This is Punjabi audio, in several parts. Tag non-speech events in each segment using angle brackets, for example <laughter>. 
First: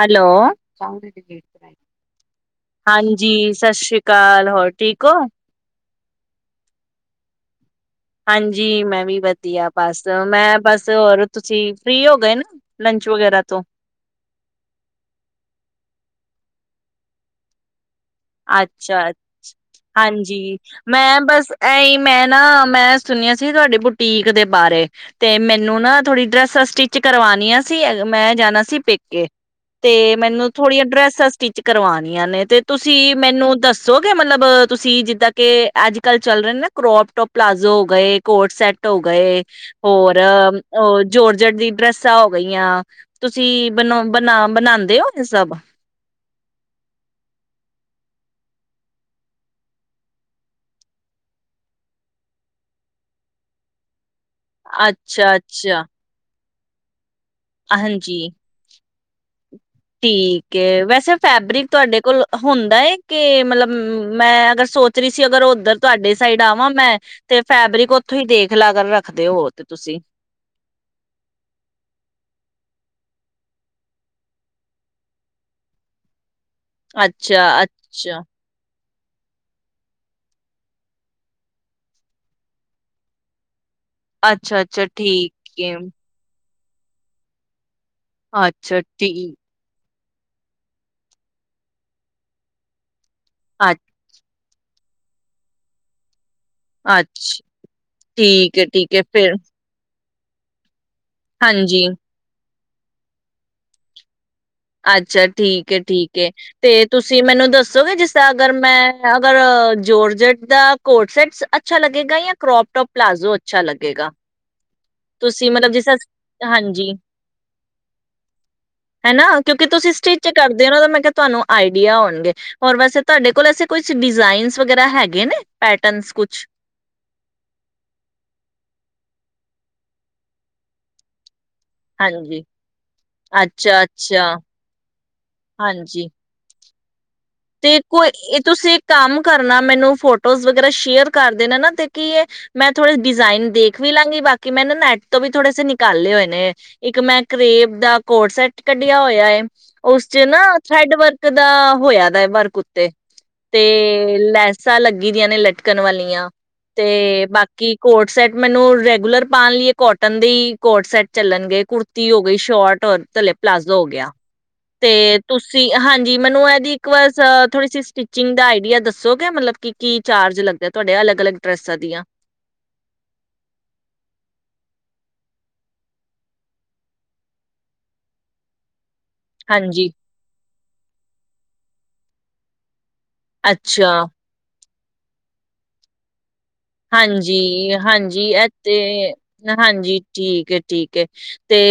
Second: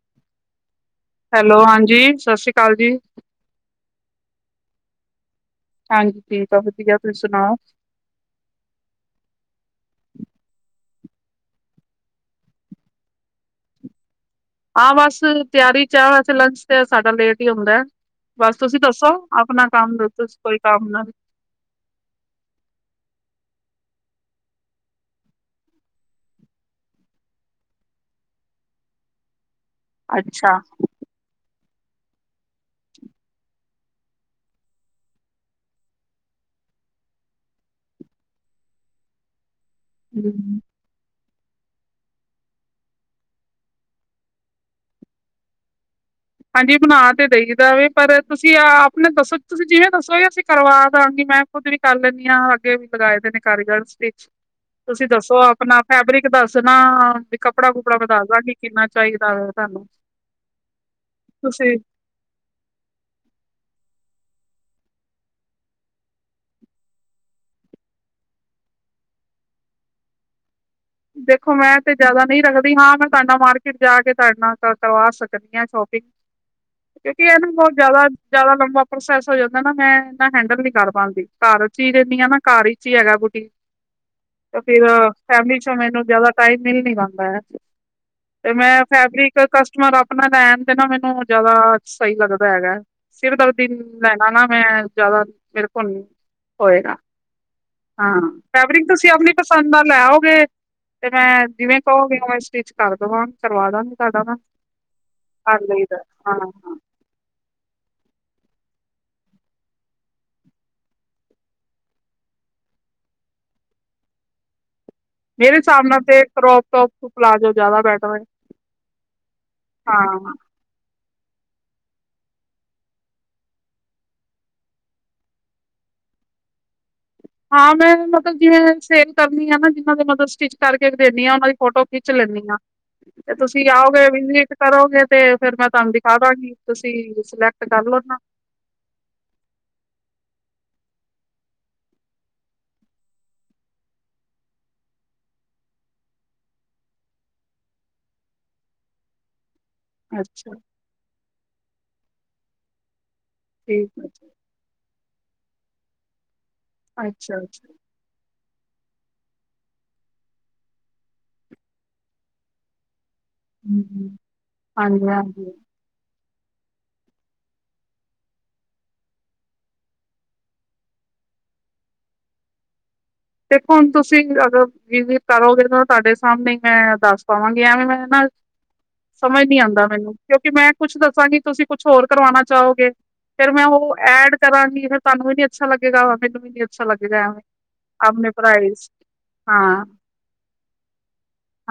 ਹੈਲੋ। ਹੈਲੋ ਹਾਂਜੀ ਸਤਿ ਸ਼੍ਰੀ ਅਕਾਲ ਜੀ ਹਾਂਜੀ ਸਤਿ ਸ੍ਰੀ ਅਕਾਲ ਹੋਰ ਠੀਕ ਹੋ। ਹਾਂਜੀ, ਠੀਕ ਆ ਵਧੀਆ ਤੁਸੀਂ ਸੁਣਾਓ। ਹਾਂਜੀ ਮੈਂ ਵੀ ਵਧੀਆ ਬਸ ਮੈਂ ਬਸ ਹੋਰ ਤੁਸੀਂ ਫਰੀ ਹੋ ਗਏ ਨਾ ਲੰਚ ਵਗੈਰਾ ਤੋਂ ਹਾਂ, ਬਸ ਤਿਆਰੀ ਚ ਆ ਵੈਸੇ ਲੰਚ ਤੇ ਸਾਡਾ ਲੇਟ ਹੀ ਹੁੰਦਾ। ਬਸ ਤੁਸੀਂ ਅੱਛਾ ਦੱਸੋ ਆਪਣਾ ਕੰਮ ਦੱਸੋ ਹਾਂਜੀ ਕੋਈ ਕੰਮ ਨਾ ਮੈਂ ਬਸ ਇਹੀ ਮੈਂ ਨਾ ਮੈਂ ਸੁਣਿਆ ਸੀ ਤੁਹਾਡੇ ਪੁ ਪੀਕ ਦੇ ਬਾਰੇ ਤੇ ਮੈਨੂੰ ਨਾ ਥੋੜ੍ਹੀ ਡਰੈਸਾਂ ਸਟਿਚ ਕਰਵਾਣੀਆਂ ਸੀ ਮੈਂ ਜਾਣਾ ਸੀ ਪੇਕੇ। ਤੇ ਮੈਨੂੰ ਅੱਛਾ ਥੋੜੀਆਂ ਡਰੈਸਾਂ ਸਟਿਚ ਕਰਵਾਣੀਆਂ ਨੇ ਤੇ ਤੁਸੀਂ ਤੁਸੀਂ ਮੈਨੂੰ ਦੱਸੋਗੇ ਮਤਲਬ ਤੁਸੀਂ ਜਿੱਦਾਂ ਕਿ ਅੱਜ ਕੱਲ ਚੱਲ ਰਹੇ ਨਾ ਕਰੋਪ ਟੋਪ, ਪਲਾਜ਼ੋ ਹੋ ਗਏ ਕੋਡ ਸੈੱਟ ਹੋ ਗਏ। ਹੋਰ ਹਮ ਉਹ ਜੋਰਜਟ ਦੀ ਡਰੈਸਾਂ ਹੋ ਗਈਆਂ ਤੁਸੀਂ ਬ ਬਣਾ ਬਣਾਂਦੇ ਹੋ ਇਹ ਸਭ ਹਾਂਜੀ ਬਣਾ ਤੇ ਦਈ ਦਾ ਵੇ ਪਰ ਤੁਸੀਂ ਆਪਣੇ ਦੱਸੋ ਤੁਸੀਂ ਜਿਵੇਂ ਦੱਸੋਗੇ ਅਸੀਂ ਕਰਵਾਦਾਂਗੇ ਮੈਂ ਖੁਦ ਵੀ ਕਰ ਲੈਂਦੀ ਹਾਂ ਅੱਗੇ ਵੀ ਲਗਾਏ ਦੇ ਨੇ ਕਾਰੀਗਰ ਤੁਸੀਂ ਅੱਛਾ ਦੱਸੋ ਆਪਣਾ ਅੱਛਾ ਫੈਬਰਿਕ ਦੱਸ ਦੋ ਚਨਾ ਤੇ ਕੱਪੜਾ ਕੁੱਪੜਾ ਮੈਂ ਹਾਂਜੀ ਦਸ ਦਾ ਗੀ, ਕਿੰਨਾਂ ਚਾਹੀਦਾ ਵੇ ਠੀਕ ਹੈ, ਵੈਸੇ ਫੈਬਰਿਕ ਤੁਸੀਂ ਤੁਹਾਡੇ ਕੋਲ ਹੁੰਦਾ ਹੈ। ਕਿ ਮਤਲਬ ਮੈਂ ਅਗਰ ਸੋਚ ਰਹੀ ਸੀ, ਅਗਰ ਓਧਰ ਤੁਹਾਡੇ ਸਾਈਡ ਆਵਾਂ ਮੈਂ ਤੇ ਫੈਬਰਿਕ ਉੱਥੋਂ ਹੀ ਦੇਖ ਲਾ ਕਰ ਰੱਖਦੇ ਹੋ ਤੇ ਤੁਸੀਂ ਦੇਖੋ ਮੈਂ ਤੇ ਜਿਆਦਾ ਨਹੀਂ ਰੱਖਦੀ ਹਾਂ। ਮੈਂ ਤੁਹਾਡੇ ਨਾਲ ਮਾਰਕੀਟ ਜਾ ਕੇ ਤੁਹਾਡੇ ਨਾਲ ਕਰਵਾ ਸਕਦੀ ਹਾਂ ਸ਼ੋਪਿੰਗ ਕਿਉਂਕਿ ਅੱਛਾ ਇਹਨੂੰ ਬਹੁਤ ਜਿਆਦਾ ਅੱਛਾ ਜਿਆਦਾ ਲੰਬਾ ਪ੍ਰੋਸੈਸ ਹੋ ਜਾਂਦਾ ਨਾ, ਮੈਂ ਇਹਨਾ ਹੈਂਡਲ ਨਹੀ ਕਰ ਪਾਉਂਦੀ ਘਰ ਚ ਹੀ ਦਿੰਦੀ ਆ ਨਾ ਘਰ ਵਿਚ ਹੀ ਹੈਗਾ ਬੁਟੀਕ ਤੇ ਅੱਛਾ-ਅੱਛਾ ਫੇਰ ਠੀਕ ਫੈਮਲੀ ਚ ਏ, ਤੇ ਮੈਨੂੰ ਜ਼ਿਆਦਾ ਟਾਇਮ ਮਿਲ ਨਹੀਂ ਪਾਂਦਾ ਹੈ। ਤੇ ਮੈਂ ਅੱਛਾ ਠੀਕ ਫੈਬਰਿਕ ਕਸਟਮਰ ਆਪੇ ਆਪਣਾ ਲੈਣ ਤੇ ਨਾ ਮੈਨੂੰ ਜਿਆਦਾ ਸਹੀ ਲੱਗਦਾ ਹੈਗਾ ਸਿਰਦਰਦੀ ਅ ਲੈਣਾ ਨਾ ਮੈਂ ਜਿਆਦਾ ਫਿਰ ਘੁੰਮਦੀ ਹੋਏਗਾ ਅੱਛ ਹਾਂ। ਠੀਕ ਫੈਬਰਿਕ ਏ-ਠੀਕ ਏ ਤੁਸੀਂ ਆਪਣੀ ਫੇਰ ਪਸੰਦ ਦਾ ਲੈਓ ਫਿਰ ਤੇ ਮੈਂ ਜੀਵੇਂ ਹਾਂਜੀ, ਕਹੋਗੇ ਓਵੇਂ ਸਟਿੱਚ ਕਰ ਦਵਾਂ ਕਰਵਾ ਦਾਂਗਗੀ ਤੁਹਾਡਾ ਮੈਂ ਅੱਛਾ ਠੀਕ ਏ, ਠੀਕ ਏ, ਤੇ ਹਾਂ ਤੁਸੀਂ ਮੈਨੂੰ ਦੱਸੋਗੇ ਜਿਸ ਤਾਂ ਅਗਰ ਮੈਂ ਅਗਰ ਜੋਰਜਟ ਦਾ ਕੋਟ ਸੈਟ ਅੱਛਾ ਲੱਗੇਗਾ ਜਾਂ ਕਰੋਪ ਟੋਪ ਪਲਾਜ਼ੋ ਅੱਛਾ ਲੱਗੇਗਾ ਤੁਸੀਂ ਮੇਰੇ ਮਤਲਬ ਜਿਸ ਹਿਸਾਬ ਨਾਲ ਤੇ ਤਰ੍ਹਾਂ ਕਰੋਪ ਹਾਂਜੀ। ਟੋਪ ਪਲਾਜ਼ੋ ਜ਼ਿਆਦਾ ਬੈਟਰ ਕਿਉਂਕ ਤੁਸੀਂ ਸਟਿਚ ਹਾਂ ਕਰਦੇ ਹੋ ਨਾਂ ਮੈਂ ਕਿਹਾ ਤੁਹਾਨੂੰ ਆਈਡੀਆ ਹੋਣਗੇ, ਹੋਰ ਵੈਸੇ ਤੁਹਾਡੇ ਕੋਲ ਐੇ ਕੁਛ ਡਿਜ਼ਾਇਨਜ ਵਗੈਰਾ ਹੈਗੇ ਨੇ ਪੈਟਰਨਜ ਕੁਛ ਹਾਂ। ਮੈਂ ਮਤਲਬ ਜਿਵੇਂ ਸੇਲ ਕਰਦੀ ਆ ਨਾ ਜਿਹਨਾਂ ਦੇ ਮਤਲਬ ਸਟਿਚ ਕਰਕੇ ਦੇਿੰਦੀ ਹਾਂ ਉਹਨਾਂ ਦੀ ਫੋਟੋ ਖਿੱਚ ਲੈਂਦੀ ਹਾਂਜੀ, ਹਾਂ ਤੇ ਤੁਸੀਂ ਆਓਗੇ ਅੱਛਾ-ਅੱਛਾ, ਵਿਜਿਟ ਕਰੋਗੇ ਤੇ ਫੇਿਰ ਮੈਂ ਤੁਹਾਨੂੰ ਹਾਂਜੀ। ਦਿਖਾਦਾਂਗੀ ਤੁਸੀਂ ਸਿਲੈਕਟ ਤੇ, ਕਰ ਕੋਈ ਲੈਣਾ ਇਹ ਤੁਸੀਂ ਕੰਮ ਕਰਨਾ ਮੈਨੂੰ ਫੋਟੋਜ਼ ਵਿ ਜ਼ਰਾ ਸ਼ੇਅਰ ਕਰਦੇ ਨੇ ਨਾ ਤੇ ਕੀ ਮੈਂ ਥੋੜੇ ਡਿਜਾਇਨ ਦੇਖ ਵੀ ਲਾਂਗੀ ਬਾਕੀ ਮੈਂ ਨਾ ਨੈਟ ਤੋਂ ਵੀ ਥੋੜੇ ਸੇ ਨਿਕਾਲੇ ਹੋਏ ਨੇ ਇੱਕ ਮੈਂ ਕਰੇਬ ਦਾ ਕੋਡ ਸੈਟ ਕੱਢਿਆ ਹੋਇਆ ਹੈ। ਉਸ ਚ ਨਾ ਅੱਛਾ ਥਰੈਡ ਵਰਕ ਦਾ ਹੋਇਆ ਦੇ ਵਰਕ ਉੱਤੇ ਠੀਕ ਹੈ ਤੇ' ਜੀ ਲੈਸਾਂ ਲੱਗੀ ਦੀਆਂ ਨੇ ਲਟ ਲਟਕਣ ਵਾਲੀਆਂ ਤੇ ਅੱਛਾ ਅੱਛਾ ਬਾਕੀ ਕੋਟ ਸੈਟ ਮੈਨੂੰ ਰੈਂਗੂਲਰ ਪਾਉਣ ਲਈਏ ਕੋਟਨ ਦੇ ਕੋਟ ਸੈਟ ਚੱਲਣਗੇ, ਕੁੜਤੀ ਹੋ ਗਈ ਸ਼ੋਰਟ ਰ ਥਲੇ ਪਲਾਜ਼ੋ ਹਮ ਹੋ ਗਿਆ, ਹਮ ਹਾਂਜੀ ਤੇ ਹਾਂਜੀ ਤੁਸੀਂ ਹਾਂਜੀ ਜੀ ਮੈਨੂੰ ਇਹਦੀ ਥੋੜ੍ਹੀ ਸਟਿਚਿੰਗ ਦਾ ਆਈਡੀਆ ਦੱਸੋਗੇ ਮਤਲਬ ਕਿ ਕੀ ਚਾਰਜ ਲੱਗਦਾ ਤੁਹਾਡੇ ਅਲੱਗ-ਅਲੱਗ ਡ੍ਰੈਸਾਂ ਦੀਆਂ ਦੇਖੋ ਹੁਣ ਤੁਸੀਂ ਅਗਰ ਜਿਵੇ ਕਰੋਗੇ ਤਾਂ ਤੁਹਾਡੇ ਸਾਹਮਣੇ ਮੈਂ ਦੱਸ ਪਾਵਾਂਗੀ, ਐਵੇਂ ਮੈਂ ਨਾ ਸਮਝ ਨੀ ਆਦਾ, ਹਾਂਜੀ ਮੈਨੂੰ ਕਿਉਂਕਿ ਮੈਂ ਕੁਛ ਦੱਸਾਂਗੀ ਤੁਸੀਂ ਕੁਛ ਹੋਰ ਕਰਵਾਣਾ ਚਾਹੋਗੇ ਫਿਰ ਮੈਂ ਅੱਛਾ ਉਹ ਐਡ ਕਰਾਂਗੀ ਫਿਰ ਤੁਹਾਨੂੰ ਵੀ ਨੀ ਅੱਛਾ ਲੱਗੇਗਾ ਵਾ ਹਾਂਜੀ, ਹਾਂਜੀ ਜੀ ਐ ਤੇ ਪ੍ਰਾਈਜ਼ ਹਾਂ ਹਾਂਜੀ ਠੀਕ ਹੈ, ਠੀਕ ਹੈ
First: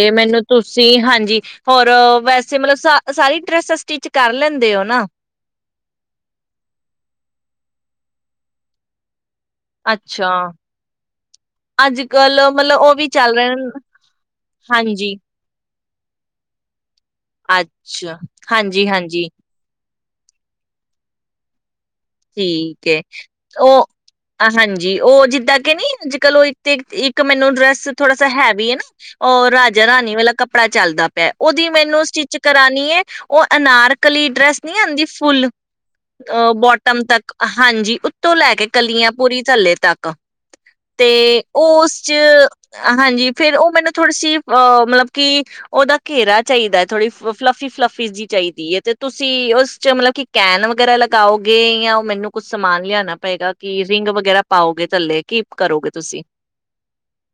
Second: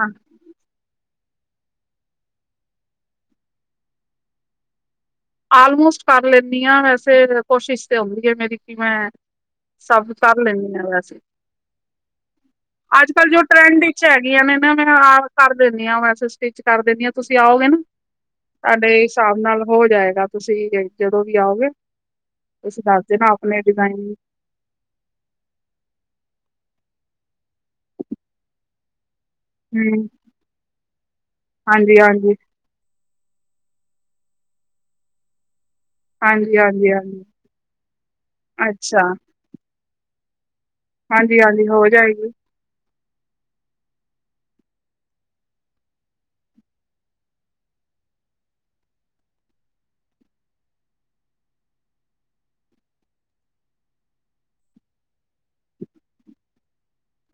ਹਾਂ ਮੈਨੂੰ ਤੁਸੀਂ ਹਾਂਜੀ, ਹੋਰ ਵੈਸੇ ਮਤਲਬ ਸਾਰੀ ਡਰੈਸਾਂ ਸਟਿਚ ਕਰ ਲੈਂਦੇ ਹੋ ਨਾ ਆਲਮੋਸਟ ਕਰ ਲੈਂਦੀ ਹਾਂ, ਵੈਸੇ ਕੋਸ਼ਿਸ਼ ਤੇ ਹੁੰਦੀ ਹੈ, ਮੇਰੀ ਕਿ ਮੈਂ ਸਭ ਅੱਛਾ ਕਰ ਲੈਂਣੀ ਹਾਂ, ਵੈਸੇ ਅੱਜ ਕੱਲ ਮਤਲਬ ਉਹ ਵੀ ਅੱਜ ਕੱਲ ਚੱਲ ਜੋ ਰਹੇ ਨੇ ਟਰੈਂਡ ਵਿੱਚ ਹੈਗੀਆਂ, ਨੇ ਨਾ ਮੈਂ ਹਾਂਜੀ ਆਪ ਕਰ ਦਿਨ ਵੈਸੇ ਸਟਿਚ ਕਰ ਦਿੰਨੀ ਹਾਂ ਤੁਸੀਂ ਆਓਗੇ ਨਾ ਅੱਛਾ ਹਾਂਜੀ ਤੁਹਾਡੇ ਹਾਂਜੀ ਹਿਸਾਬ ਨਾਲ ਹੋ ਜਾਏਗਾ ਤੁਸੀਂ ਜਦੋਂ ਵੀ ਆਓਗੇ ਤੁਸੀਂ ਠੀਕ, ਦੱਸ ਦੇਣਾ ਆਪਣੇ ਉਹ ਡਿਜ਼ਾਇਨ ਹਾਂਜੀ ਉਹ ਜਿੱਦਾਂ ਕਿ ਨੀ ਅੱਜ ਕੱਲ ਉਹ ਤੇ ਇੱਕ ਮੈਨੂੰ ਡਰੈਸ ਥੋੜਾ ਸਾ ਹੈਵੀ ਹੈ ਨਾ ਉਹ ਰਾਜਾ ਹੂੰ ਰਾਣੀ ਵਾਲਾ ਕੱਪੜਾ ਚੱਲਦਾ ਪਿਆ, ਉਹਦੀ ਹਾਂਜੀ ਮੈਨੂੰ ਹਾਂਜੀ ਸਟਿਚ ਕਰਾਣੀ ਏ ਉਹ ਅਨਾਰਕਲੀ ਡਰੈਂਸ ਨਹੀਂ ਆਦੀ ਫੁੱਲ ਅ ਹਾਂਜੀ ਬਟ ਹਾਂਜੀ ਉੱਤਮ ਹਾਂਜੀ ਤੱਕ ਹਾਂਜੀ ਉੱਤੋਂ ਲੈ ਕੇ ਅੱਛਾ ਕੱਲੀਆਂ ਪੂਰੀ ਥੱਲੇ ਤੱਕ <unintelligible> ਤੇ ਹਾਂਜੀ ਹਾਂਜੀ ਉਹ ਹੋ ਉਸ ਚ ਜਾਏਗੀ ਹਾਂਜੀ, ਫੇਰ ਉਹ ਮੈਨੂੰ ਥੋੜੀ ਸੀ, ਅਹ ਮਤਲਬ ਕਿ ਉਹਦਾ ਘੇਰਾ ਚਾਹੀਦਾ ਹੈ, ਥੋੜ੍ਹੀ ਫਲੱਫੀ-ਫਲੱਫੀ ਜਹੀ ਚਾਹੀਦੀ ਹੈ, ਤੇ ਤੁਸੀਂ ਉਸ ਚ ਮਤਲਬ ਕਿ ਕੈਨ ਵਗੈਰਾ ਲਗਾਓਗੇ ਅ ਉਹ ਮੈਨੂੰ ਕੁੱਛ ਸਮਾਨ ਲਿਆਣਾ ਪਏਗਾ ਕਿ ਰਿਗ ਬਗੈਰਾ ਪਾਊਗੇ ਥੱਲੇ, ਕੀ ਕਰੋਗੇ ਤੁਸੀ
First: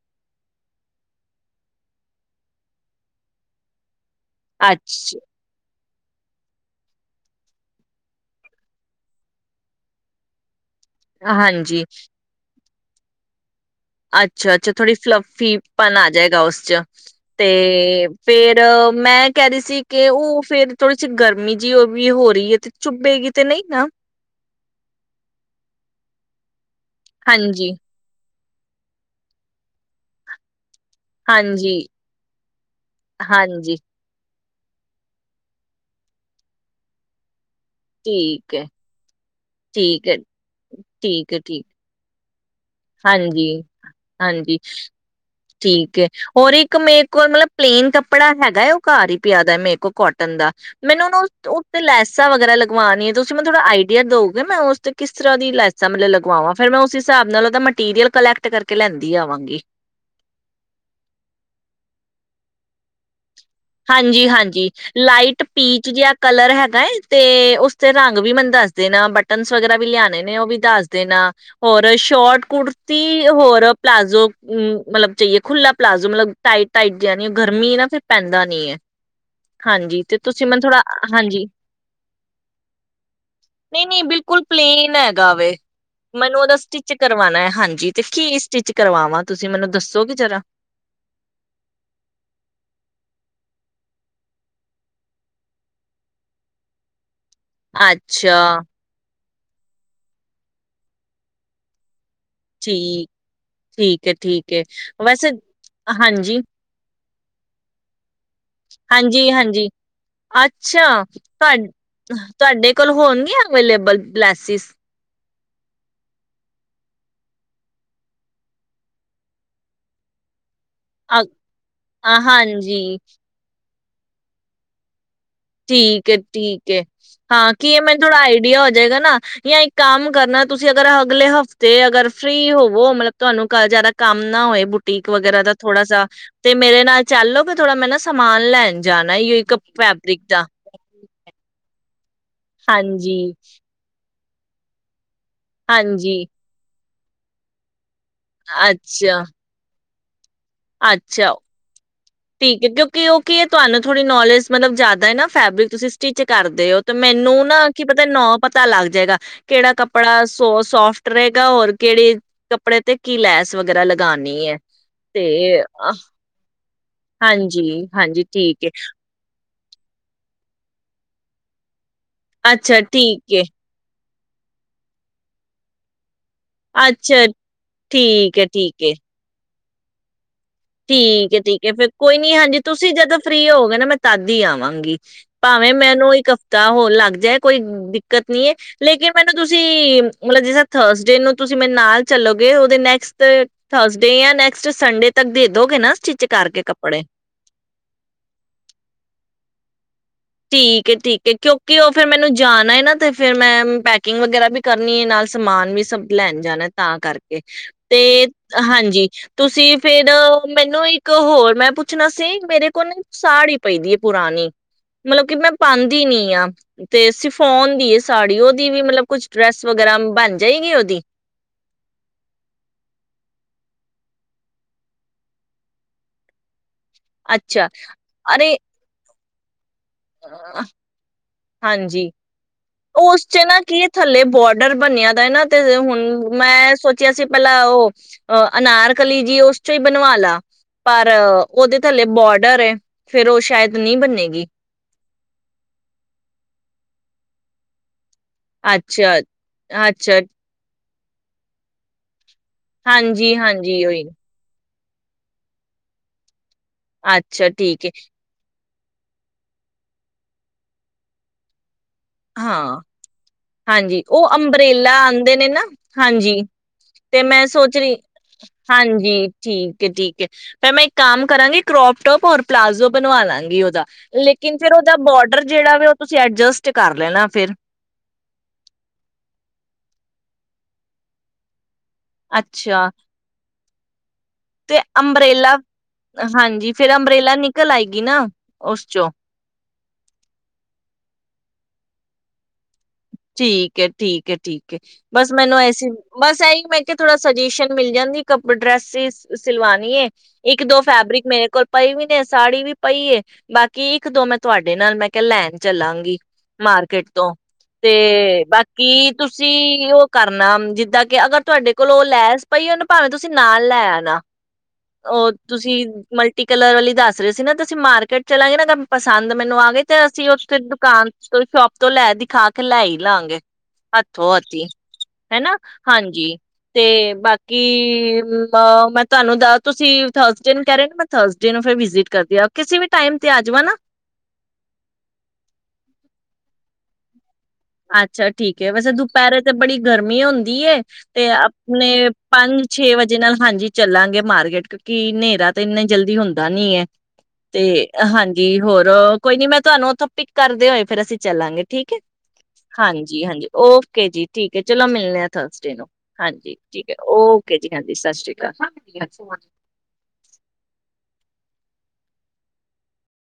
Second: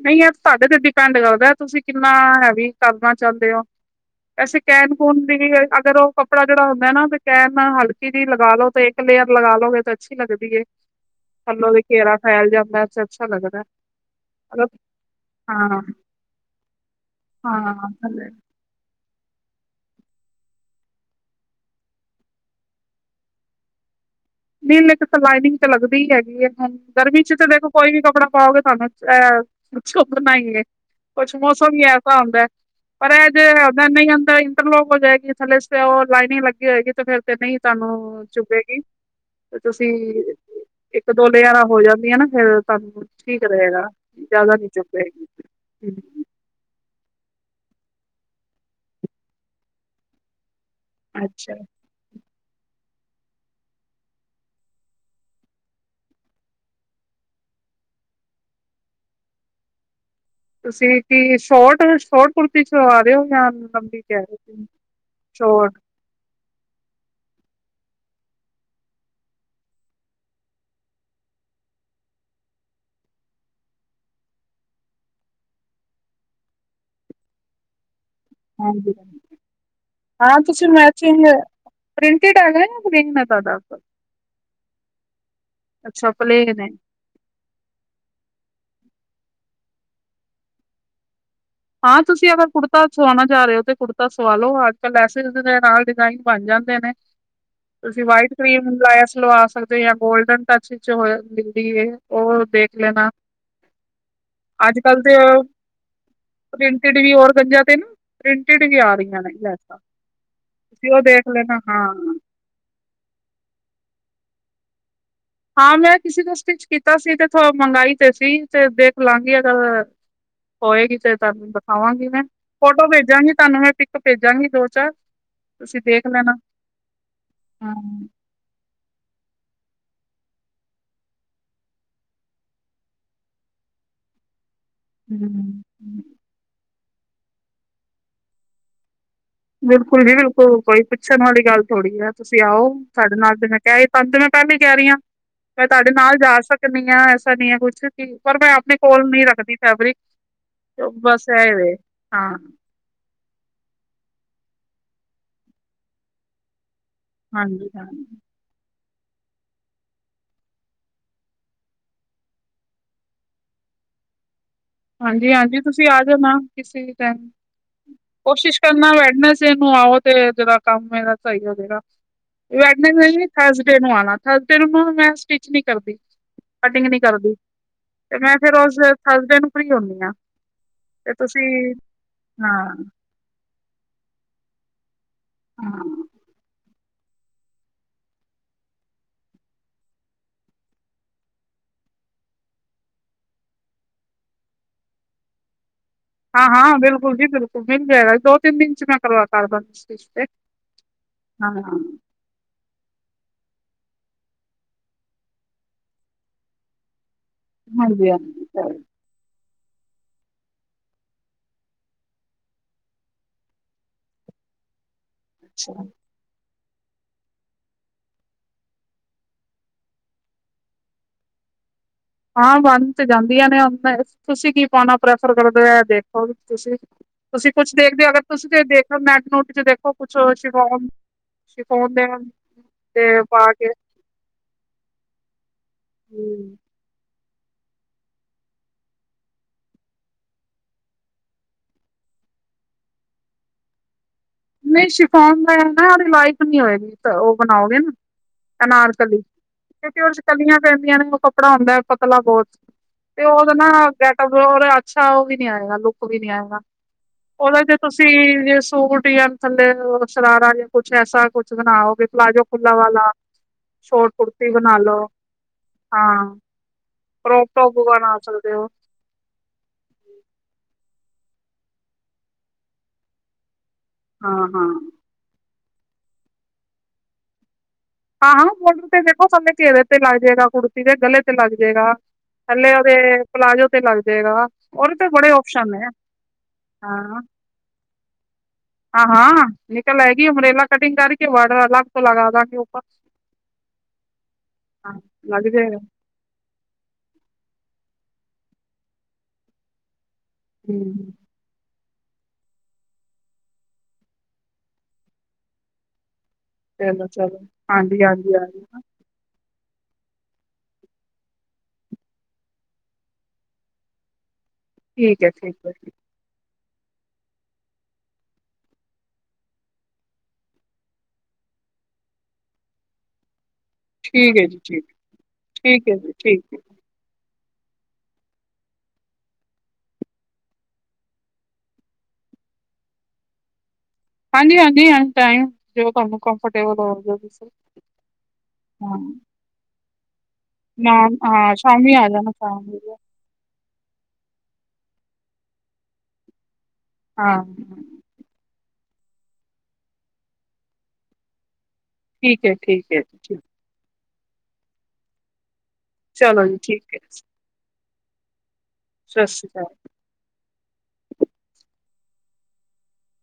ਨਹੀਂ ਯਾਰ ਤੁਹਾਡੇ ਤੇ ਡਿਪੈਂਡ ਕਰਦਾ ਤੁਸੀਂ ਕਿੰਨਾ ਹੈਵੀ ਕਰਨਾ ਚਾਹੁੰਦੇ ਹੋ ਅਸੀ ਕੈਣ ਅੱਛ ਕੂਣ ਦੀ ਫੇਰ ਉਹ ਕੱਪੜਾ ਜਿਹੜਾ ਹੁੰਦਾ ਨਾ ਕੇਨ ਹਲਕੀ ਦੀ ਲਗਾ ਲੋ, ਤੇ ਇੱਕ ਲੇਅਰ ਲਗਾ ਲਓਗੇ ਤੇ ਅੱਛੀ ਲੱਗਦੀ ਏ। ਥੱਲੋ ਦੀ ਹਾਂਜੀ ਘੇਰਾ ਫੈਲ ਜਾਂਦਾ। ਅੱਛਾ ਲੱਗਦਾ ਹੈ। ਅੱਛਾ, ਅੱਛਾ ਥੋੜ੍ਹੀ ਫਲੱਫੀਪਨ ਆ ਜਾਏਗਾ ਉਸ ਚ ਤੇ ਹਾਂ ਥੱਲੇ ਫੇਰ ਮੈਂ ਕਹਿ ਰਹੀ ਸੀ, ਕਿ ਉਹ ਫੇਰ ਥੋੜੀ ਜਿਹੀ ਗਰਮੀ ਜਿਹੀ ਉਹ ਵੀ ਹੋ ਰਹੀ ਹੈ ਤੇ ਚੁੱਭੇਗੀ ਤੇ ਨਹੀਂ ਨਾ? ਨਹੀਂਨ, ਇੱਕ ਲਾਈਨਿੰਗ ਚ ਲੱਗਦੀ ਹੀ ਹੈਗੀ ਹੈ। ਹ ਗਰਮੀ ਚ ਤੇ ਦੇਖੋ ਹਾਂਜੀ ਕੋਈ ਵੀ ਕੱਪੜਾ ਪਾਓਗੇ ਤੁਾਨੂੰ ਅਹ ਕੁ <unintelligible> ਨਹੀਂ ਕੁਛ ਮੌਸਮ ਹਾਂਜੀ ਹੀ ਐਸਾ ਹੁੰਦਾ ਪਰ ਇਹ ਜੇ ਹਾਂਜੀ ਹਦਾ ਨਹੀਂ ਆਉਂਦਾ ਬਲੋਕ ਹੋ ਜਾਏਗੀ ਥਲੇ ਤੇ ਉਹ ਲਾਈਨ ਲੱਗੀ ਹੋਏਗੀ, ਤੇ ਫਿਰ ਤੇ ਨਹੀਂ ਤੁਹਾਨੂੰ ਠੀਕ ਹੈ, ਚੁੱਭਿਆਗੀ ਤੁਸੀਂ ਠੀਕ ਹੈ, ਇੱਕ ਦੋ ਠੀਕ ਹੈ, ਲੇ ਆਰਾ ਠੀਕ ਹੋ ਜਾਂਦੀਆਂ ਨਾ ਹਾਂ ਹਾਂਜੀ, ਹਾਂਜੀ, ਚੁੱਭੇਗੀ। ਠੀਕ ਹੈ। ਹਮ, ਹੋਰ ਇੱਕ ਮੇ ਕੋਈ ਮਤਲਬ ਪਲੇਨ ਕੱਪੜਾ ਹੈਗਾਏ, ਉਹ ਘਰ ਹੀ ਪਿਆ ਦਾ ਮੇਰੇ ਕੋਲ ਕੋਟਨ ਦਾ ਮੈਨੂੰ ਉਹ ਅੱਛਾ ਉਤੇ ਲੈਸਾ ਵਗੈਰਾ ਲ ਲਗਵਾਨੀ ਹੈ। ਤੁਸੀਂ ਮੈਨੂੰ ਥੋੜਾ ਆਈਡੀਆ ਦਓਗੇ, ਮੈਂ ਉਸ ਤੇ ਕਿਸ ਤਰ੍ਹਾਂ ਦੀ ਲੈਸਾਂ ਮਤਲਬ ਲਗਵਾ ਫਿਰ ਮੈਂ ਉਸ ਹਿਸਾਬ ਨਾਲ ਉਹਦਾ ਮਟੀਰੀਅਲ ਕਲੈਕਟ ਕਰਕੇ ਲੈਂਦੀ ਆਵਾਂਗੀ ਤੁਸੀਂ ਕੀ ਸ਼ੋਰਟ ਸ਼ੋਰਟ ਕੁੁਰਤੀ ਸੋ ਆ ਰਹੇ ਹੋ ਜਾਂ ਲੰਬੀ ਕਹਿ ਹਾਂਜੀ ਰਹੇ ਸੀ। ਹਾਂਜੀ ਲਾਈਟ ਸ਼ੋਰਟ ਪੀਚ ਜਿਹਾ ਕਲਰ ਹੈਗਾ ਹੈ। ਤੇ ਉਸਤੇ ਰੰਗ ਵੀ ਮੈਨੂੰ ਦੱਸ ਦੇ ਨਾ ਬਟਨ ਵਗੈਰਾ ਵੀ ਲਿਆਣੇ ਨੇ ਉਹ ਵੀ ਦੱਸ ਦੇਣਾ ਹੋਰ ਸ਼ੋਟ ਕੁੜਤੀ ਹੋਰ ਪਲਾਜੋ ਮਤਲਬ ਚਾਹੀਏ ਖੁੱਲਾ ਪਲਾਜੋ ਮਤਲਬ ਟਾਈਟ ਟਾਈਟ ਜਣੀ ਗਰਮੀ ਨਾ ਫਿਰ ਪੈਂ ਹਾਂਜੀ ਹਾਂਜੀ। ਹਾਂਜੀ, ਤੇ ਹਾਂ ਤੁਸੀਂ ਮੈਨੂੰ ਥੋੜਾ ਮੈਚਿੰਗ ਹਾਂਜੀ ਪ੍ਰਿੰਟਡ ਹੈਗਾ ਜਾਂ ਪਲੇਨ ਹੈ ਤੁਹਾਡਾ ਨਹੀਂ, ਨਹੀਂ ਬਿਲਕੁਲ ਪਲੇਨ ਹੈਗਾ ਅੱਛਾ ਮੈਨੂੰ ਉਹਦਾ ਪਲੇਨ ਹੈ। ਸਟਿਚ ਕਰਵਾਉਣਾ ਹਾਂਜੀ ਤੇ ਕੀ ਸਟਿਚ ਕਰਵਾਵਾਂ ਤੁਸੀਂ ਮੈਨੂੰ ਦੱਸੋਗੇ ਜ਼ਰਾ ਹਾਂ। ਤੁਸੀਂ ਅਗਰ ਕੁੜਤਾ ਸਆਉਣਾ ਚਾਹ ਰਹੇ ਹੋ ਤਾਂ ਕੁੜਤਾ ਸਵਾ ਲਓ ਅੱਜ ਕੱਲ੍ਹ ਐਸੇੇ ਦੇ ਨਾਲ ਡਿਜ਼ਾਇਨ ਬਣ ਜਾਂਦੇ ਨੇ ਤੁਸੀਂ ਵਾਈਟ ਅੱਛਾ ਕਰੀਮ ਲਾਇਆ ਸੀ ਲੋ ਆ ਸਕਦੇ ਜਾਂ ਗੋਲਡਨ ਟੱਚ ਵਿੱਚ ਹੋ ਮਿਲਦੀ ਹੈ ਠੀਕ, ਠੀਕ, ਠੀਕ ਅੱਜ-ਕੱਲ ਤੇ ਵੈਸੇ ਹਾਂਜੀ <inaudible> ਪ੍ਰਿੰਟਡ ਵੀ ਹੋਰ ਉਰਗੰਜਾ ਤੇ ਨਾ ਪ੍ਰਿੰਟਡ ਵੀ ਆ ਰਹੀਆਂ ਹਾਂਜੀ, ਨੇ ਹਾਂਜੀ ਲੈਸਾਂ ਅੱਛਾ ਤੁਸੀਂ ਉਹ ਦੇਖ ਤੁਹਾ ਲੈਣਾ ਹਾਂ। ਤੁਹਾਡੇ ਕੋਲ ਹੋਣਗੀਆਂ ਅਵੇਲੇਬਲ ਗਲਾਸਿਸ ਹਾਂ, ਮੈਂ ਕਿਸੇ ਦਾ ਸਟਿਚ ਕੀਤਾ ਸੀ ਤੇ ਮਹਿੰਗਾਈ ਤੇ ਸੀ ਤੇ ਦੇਖ ਲਾਂਗੀ ਅਗ ਹੋਏਗੀ ਤੇ ਤੁਹਾਨੂੰ ਦਿਖਾਵਾਂਗੀ ਮੈਂ ਫੋਟੋ ਹਾਂਜੀ ਭੇਜਾਂਗੀ ਤੁਹਾਨੂੰ ਮੈਂ ਇੱਕ ਭੇਜਾਂਗੀ ਦੋ ਚਾਰ ਤੁਸੀਂ ਦੇਖ ਠੀਕ ਹੈ, ਲੈਣਾ ਠੀਕ ਹੈ, ਏ ਹਾਂ ਕੀ ਇਹ ਮੈਨੂੰ ਥੋੜਾ ਆਈਡੀਆ ਹੋ ਜਾਏਗਾ ਨਾ ਜਾਂ ਇੱਕ ਕੰਮ ਕਰਨਾ ਤੁਸੀਂ ਅਗਰ ਅਗਲੇ ਹਫ਼ਤੇ ਅਗਰ ਫ੍ਰਰੀ ਹੋਵੋ ਮਤਲਬ ਤੁਹਾਨੂੰ ਜਿਆਦਾ ਕੰਮ ਨਾ ਹੋਏ ਬੁਟੀਕ ਵਗੈਰਾ ਦਾ ਥੋੜਾ ਹੂੰ। ਤੇ ਮੇਰੇ ਨਾ ਚੱਲੋਗੇ ਥੋੜਾ ਮੈਂ ਨਾ ਸਮਾਨ ਲੈਣ ਜਾਣ <unintelligible> ਕੱਪੜਾ, ਬਿਲਕੁਲ ਬਿਲਕੁਲ ਕੋਈ ਪੁੱਛਣ ਵਾਲੀ ਗੱਲ ਥੋੜ੍ਹੀ ਹੈ। ਤੁਸੀਂ ਆਓ ਤੁਹਾਡੇ ਹਾਂਜੀ ਨਾਲ ਤੇ ਮੈਂ ਕਿਹਾ ਪੰਜ ਮ ਪਹਿਲੇ ਕਹਿ ਰਹੀ ਹਾਂ। ਮੈਂ ਤੁਹਾਡੇ ਨਾਲ ਹਾਂਜੀ ਜਾ ਸਕ ਹ ਐਸਾ ਨਹੀਂ ਹੈ ਕੁਛ, ਪਰ ਮੈਂ ਆਪਣੇ ਕੋਲ ਅੱਛਾ ਨੀ ਰੱਖਦੀ ਫੈਬਰਿਕ ਚ ਬਸ ਅੱਛਾ ਐ ਵੇ, ਹਾਂ ਠੀਕ ਕਿਉਂਕਿ ਉਹ ਕੀ ਤੁਹਾਨੂੰ ਥੋੜੀ ਨੌਲੇਜ ਮਤਲਬ ਜਿਆਦਾ ਨਾ ਫੈਬਰਿਕ ਤੁਸੀਂ ਸਟਿਚ ਕਰਦੇ ਹੋ, ਤੇ ਮੈਨੂੰ ਨਾ ਹਾਂਜੀ ਕੀ ਹਾਂ ਪਤਾ ਨੌ ਪਤਾ ਲੱਗਦਾ। ਗਾ ਕਿਹੜਾ ਕੱਪੜਾ ਸੋ ਸੋਫਟ ਰਹੇਗਾ, ਔਰ ਕਿਹੜੇ ਕੱਪੜੇ ਤੇ ਕੀ ਲੈਸ ਵਗੈਰਾ ਲਗਾਣੀ ਐ। ਹਾਂਜੀ-ਹਾਂਜੀ ਤੁਸੀਂ ਆ ਜਾਣਾ। ਕਿਸੀ ਤਰ੍ਹਾਂ ਹਾਂਜੀ ਹਾਂਜੀ ਕੋਸ਼ਿਸ਼ ਠੀਕ ਹੈ ਕਰਨਾ ਬੈਠਣਾ, ਕਿਸੇ ਨੂੰ ਆਓ ਤੇ ਜਿਹੜਾ ਕੰਮ ਇਹਦਾ ਸਹੀ ਹੋਜੇਗਾ। ਅੱਛਾ ਵੈਡਨਸਡੇ ਨੀ ਠੀਕ ਹੈ ਥਰਸਡੇ ਨੂੰ ਆਣਾ, ਥਰਸਡੈ ਤੇਰੇ ਨੂੰ ਹੁਣ ਮੈਂ ਸਟਿਚ ਨੀ ਕਰਦੀ। ਕਟਿੰਗ ਨਹੀ ਅੱਛਾ ਕਰਦੀ ਤੇ ਮੈਂ ਠੀਕ ਹੈ ਫੇਰ ਉਸ ਠੀਕ ਹੈ ਥਰਸਡੇ ਨੂੰ ਫਰੀ ਹੁਨੀ ਆਂ। ਠੀਕ ਏ ਠੀਕ ਹੈ, ਫੇਰ ਕੋਈ ਨੀ ਹਾਂਜੀ ਹਾਂ ਤੁਸੀਂ ਜਦੋਂ ਫ੍ਰਰੀ ਹੋ ਕਹ ਮੈਂ ਤਦ ਹੀ ਆਵਾਂਗੀ। ਭਾਵੇਂ ਹਾਂ ਮੈਨੂੰ ਇੱਕ ਹਫ਼ਤਾ ਹੋਰ ਲੱ ਕੋਈ ਦਿੱਕਤ ਨੀ ਲੇਕਿਨ ਮੈਨੂੰ ਤੁਸੀਂ ਮਤਲਬ ਜਿਸ ਥਰਸਡੇ ਨੂੰ ਤੁਸੀਂ ਮੇਰੇ ਨਾਲ ਚੱਲੋਗੇ ਉਹਦੇ ਨੈਕਸਟ ਥਰਸਡੇ ਨੈਕਸਟ ਸੰਡੇ ਤੱਕ ਦੇ ਦੋਗੇ ਨਾ, ਸਟਿਚ ਕਰਕੇ ਹਾਂ-ਹਾਂ, ਕੱਪੜੇ। ਬਿਲਕੁਲ ਜੀ ਬਿਲਕੁਲ ਮਿਲ ਜਾਏਗਾ, ਦੋ ਤਿੰਨ ਦਿਨ ਚ ਮੈਂ ਕਰਵਾਦਾਗੀ ਬੰ ਠੀਕ-ਠੀਕ, ਕਿਉਂਕਿ ਉਹ ਫੇਰ ਮੈਨੂੰ ਜਾਣਾ ਨਾ ਤੇ ਫੇਰ ਮੈਂ ਪੈਕਿੰਗ ਵਗੈਰਾ ਵੀ ਕਰਨੀ ਹੈ ਨਾਲ ਸਮਾਨ ਵੀ ਸਭ ਲੈਣ ਜਾਣਾ ਤਾਂ ਕਰਕੇ, ਹਾਂਜੀ, ਤੇ ਹਾਂਜੀ, ਚਲੋ ਹਾਂਜੀ ਤੁਸੀਂ, ਫੇਰ, ਮੈਨੂੰ ਇੱਕ ਹੋਰ ਮੈਂ ਪੁੱਛਣਾ ਸੀ, ਮੇਰੇ ਕੋਲ ਸਾੜੀ ਪਈਦੀ ਹੈ, ਪੁਰਾਣੀ। ਮਤਲਬ ਕਿ ਮੈਂ ਅੱਛਾ। ਪਾਦੀ ਨੀ ਆਂ। ਤੇ ਸਿਫੋਨ ਦੀ ਏ ਸਾੜੀ, ਉਹਦੀ ਵੀ ਮਤਲਬ ਕੁਛ ਡਰੈਸ ਵਗੈਰਾ ਬਣ ਜਾਏਗੀ, ਉਹਦੀ? ਹਾਂ, ਬੰਦ ਤੇ ਜਾਂਦੀਆਂ ਨੇ, ਤੁਸੀਂ ਕੀ ਪਾਉਣਾ ਪ੍ਰੈਫਰ ਕਰਦੇ ਹੋ? ਦੇਖੋ ਤੁਸੀਂ ਤੁਸੀਂ ਅੱਛਾ ਕੁਛ ਦੇਖਦੇ ਅਗਰ ਤੁਸੀਂ ਅਰੇ ਤੇ ਦੇਖਲੋ <inaudible> ਦੇ ਹਾਂਜੀ, ਤੇ ਉਸ ਚ ਪਾ ਨਾ ਕੇ ਕੀ ਥੱਲੇ ਬੋਡਰ ਬਣਿਆ ਦਾ ਐ ਨਾ ਤੇ ਹੁਣ ਹੂੰ। ਮੈਂ ਸੋਚਿਆ ਸੀ। ਪਹਿਲ ਉਹ ਅਨਾਰ ਕਲੀ ਜੀ ਉਸ ਚੋਂ ਹੀ ਬਣਵਾ ਲਾ, ਪਰ ਉਹਦੇ ਥੱਲੇ ਬੋਡਰ ਫੇਰ ਉਹ ਸ਼ਾਇਦ ਨਹੀਂ ਬਨੇਗੀ। ਨਹੀਂ ਸ਼ਿਫੋਨ ਦਾ ਲਾਇਕ ਨੀ ਹੋਏਗੀ, ਤਾਂ ਉਹ ਬਣਾਓਗੇ ਨਾ ਅਨਾਰਕਲੀ, ਅੱਛਾ ਕਿਉਂਕਿ ਉਦੇ ਅੱਛਾ ਚ ਕਲੀਆਂ ਪੈਂਦੀਆਂ ਨੇ ਕੱਪੜਾ ਹੁੰਦਾ ਹੈ, ਪਤਲਾ ਬਹੁਤ ਤੇ ਹਾਂਜੀ ਉਹਦਾ ਨਾ ਹਾਂਜੀ ਉਹੀ ਗੈਟਪ ਹੋਰ ਐ ਅਛਾ ਉਹ ਵੀ ਨੀ ਆਏਗਾ, ਲੁੱਕ ਵੀ ਨੀ ਆਏਗਾ। ਅੱਛਾ ਉਹਦਾ ਚ ਠੀਕ ਹੈ ਤੁਸੀਂ ਜੇਸਟ <inaudible> ਜਾ ਥੱਲੇ ਓ ਸ਼ਰਾਰਾ ਜਾਂ ਕੁੱਛ ਐਸਾ ਕੁਛ ਬਣਾਓ। ਪਲਾਜੋ ਖੁੱਲਾ ਹਾਂ ਵਾਲਾ ਹਾਂਜੀ, ਸ਼ੋਰਟ ਉਹ ਕੁੜਤੀ ਬਣਾ ਅੰਬਰੇਲਾ ਲੋ ਆਂਦੇ ਨੇ ਨਾ ਹਾਂ ਹਾਂਜੀ ਤੇ ਮੈਂ ਕਰੋਪ ਟੋਪ ਸੋਚ ਰਹੀ, ਬਣਾ ਸਕਦੇ ਹੋ ਹਾਂਜੀ ਠੀਕ ਹੈ ਠੀਕ ਹੈ ਮੈਂ ਇੱਕ ਕੰਮ ਕਰਾਂਗੀ, ਕਰੋਪਟੋਪ ਔਰ ਪਲਾਜ਼ੋ ਬਣਵਾ ਲਾਂਗੀ ਉਹਦਾ ਹਾਂ ਲੇਕਿਨ ਹਾਂ ਫੇਰ ਉਹਦਾ ਬੋਡਰ ਜਿਹੜਾ ਵੀ ਉਹ ਤੁਸੀਂ ਐਰਜਸਟ ਕਰ ਲੈਣਾ ਫੇਰ ਹਾਂ-ਹਾਂ ਬੋਰਡਰ ਤੇ ਦੇਖੋ, ਸਡੇ ਘੇਰੇ ਤੇ ਲੱਗ ਜੇਗਾ ਕੁੜਤੀ ਦੇ ਗਲੇ ਤੇ ਲੱਗ ਜੇਗਾ। ਥਲੇ ਅੱਛਾ ਉਹਦੇ ਪਲਾਜੋ ਤੇ ਲਾ ਓਦੇ ਤੇ ਬੜੇ ਓਪਸ਼ਨ ਨੇ ਹਾਂਜੀ ਫਿਰ ਅੰਬਰੇਲਾ ਨਿਕਲ ਆਏਗੀ ਨਾ ਉਸ ਚੋਂ ਹਾਂ-ਹਾਂ-ਹਾਂ ਨਿਕਲ ਆਏਗੀ, ਅੰਬਰੇਲਾ ਕਟਿੰਗ ਕਰਕੇ ਬਾਡਰ ਅਲੱਗ ਤੋਂ ਲੱਗਾ ਦਾਂਗੇ ਉੱਪਰ ਠੀਕ ਹੈ ਠੀਕ ਹੈ ਠੀਕ ਹੈ, ਹਾਂ ਬਸ ਲੱਗ ਮੈਨੂੰ ਜਾਏਗਾ ਐਸੀ ਬਸ ਇਹੀ ਮੈਂ ਕਿਹਾ ਥੋੜਾ ਸੁਜੈਸ਼ਨ ਮਿਲ ਜਾਂਦੀ। ਕਬ ਡਰੈਸ ਸਿਲਵਾਣੀ ਐ ਇੱਕ ਦੋ ਹੂੰ ਫੈਬਰਿਕ ਮੇਰੇ ਕੋਲ ਪਈ ਵੀ ਨੇ ਸਾੜੀ ਵੀ ਪਈ ਵੇ ਬਾਕੀ ਇੱਕ ਦੋ ਮੈਂ ਤੁਹਾਡੇ ਨਾਲ ਮੈਂ ਕਿਹਾ ਲੈਣ ਚੱਲਾਂਗੀ। ਮਾਰਕੀਟ ਚਲੋ-ਚਲੋ ਤੋਂ ਹਾਂਜੀ। ਤੇ ਹਾਂਜੀ ਹਾਂਜੀ ਬਾਕੀ ਤੁਸੀਂ ਤੁਸੀਂ ਉਹ ਕਰਨਾ ਜਿੱਦਾਂ ਕਿ ਅਗਰ ਤੁਹਾਡੇ ਕੋਲ ਉਹ ਲੈਸ ਪਈ ਐ ਭਾਵੇਂ ਤੁਸੀਂ ਨਾਲ ਲੈ ਆ ਨਾ ਠੀਕ ਉਹ ਹੈ ਠੀਕ ਹੈ ਤੁਸੀਂ ਮਲਟੀ ਕਲਰ ਵਾਲੀ ਦੱਸ ਰਹੇ ਸੀ ਨਾ ਤੇ ਅਸੀਂ ਮਾਰਕੀਟ ਚਲਾਂਗੇ, ਨਾ ਪਸੰਦ ਮੈਨੂੰ ਆ ਗਏ, ਤੇ ਅਸੀਂ ਉੱਥੇ ਦੁਕਾਨ ਤੋਂ ਸ਼ੋਪ ਤੋਂ ਲੈ ਦਿਖਾ। ਕਲਾਈ ਲਾਂਗੇ। ਠੀਕ ਹੈ ਜੀ ਹੱਥੋਂ-ਹੱਥੀ ਠੀਕ ਹਨਾ, ਠੀਕ ਹੈ ਜੀ ਹਾਂਜੀ ਠੀਕ ਹੈ ਤੇ ਬਾਕੀ ਕਿ ਮੈਂ ਤੁਹਾਨੂੰ ਤੁਸੀ ਥਾਸਡੇ ਨੂੰ ਕਹਿ ਰਹੇ ਮੈ ਥਾਸਡੇ ਨੂ ਫਿਰ ਵਿਸਿਟ ਕਰਦੀੇ ਹਾਂ ਕਿਸੀ ਵੀ ਟਾਇਮ ਤੇ ਆ ਜਾਵ ਨਾ। ਹਾਂਜੀ-ਹਾਂਜੀ, ਜੋ ਤੁਹਾਨੂੰ ਕਮਫਰਟੇਬਲ ਹੋ। ਅੱਛਾ, ਠੀਕ ਹੈ, ਵੈਸੇ ਦੁਪਹਿਰੇ ਤੇ ਬੜੀ ਗਰਮੀ ਹੁੰਦ ਦੀ ਹੈ ਨਾ ਤੇ ਹਾਂ ਸ਼ਾਮੀ ਆ ਆਪਣੇ ਜਾਣਾ ਸ਼ਾਮ ਪੰਜ-ਛੇ ਵੇਲੇ ਵਜੇ ਨਾਲ ਹਾਂਜੀ ਚੱਲਾਂਗੇ ਮਾਰਕੀਟ, ਕਿਉਂਕਿ ਹਨੇਰਾ ਤਾਂ ਇੰਨਾ ਜਲਦੀ ਹੁੰਦਾ ਨੀ ਹੈ। ਹਾਂ ਤੇ ਹਾਂਜੀ ਹੋਰ ਕੋਈ ਨੀ ਮੈਂ ਤੁਹਾਨੂੰ ਉੱਥੋਂ ਪਿੱਕ ਕਰਦੇ ਹੋਏ ਫੇਰ ਅਸੀਂ ਚੱਲਾਂਗੇ। ਠੀਕ ਹੈ। ਠੀਕ ਹੈ ਠੀਕ ਹੈ ਜੀ ਠੀਕ। ਹਾਂਜੀ-ਹਾਂਜੀ ਉਹ ਓਕੇ ਜੀ ਠੀਕ ਹੈ ਚਲੋ ਮਿਲਣੇ ਆ ਥ ਹਾਂਜੀ ਠੀਕ ਹੈ ਓਕੇ ਜੀ। ਕਹਂਦੀ ਸਤਿ ਸਤਿ ਸ਼੍ਰੀਕ ਸ਼੍ਰੀ ਅਕਾਲ <inaudible>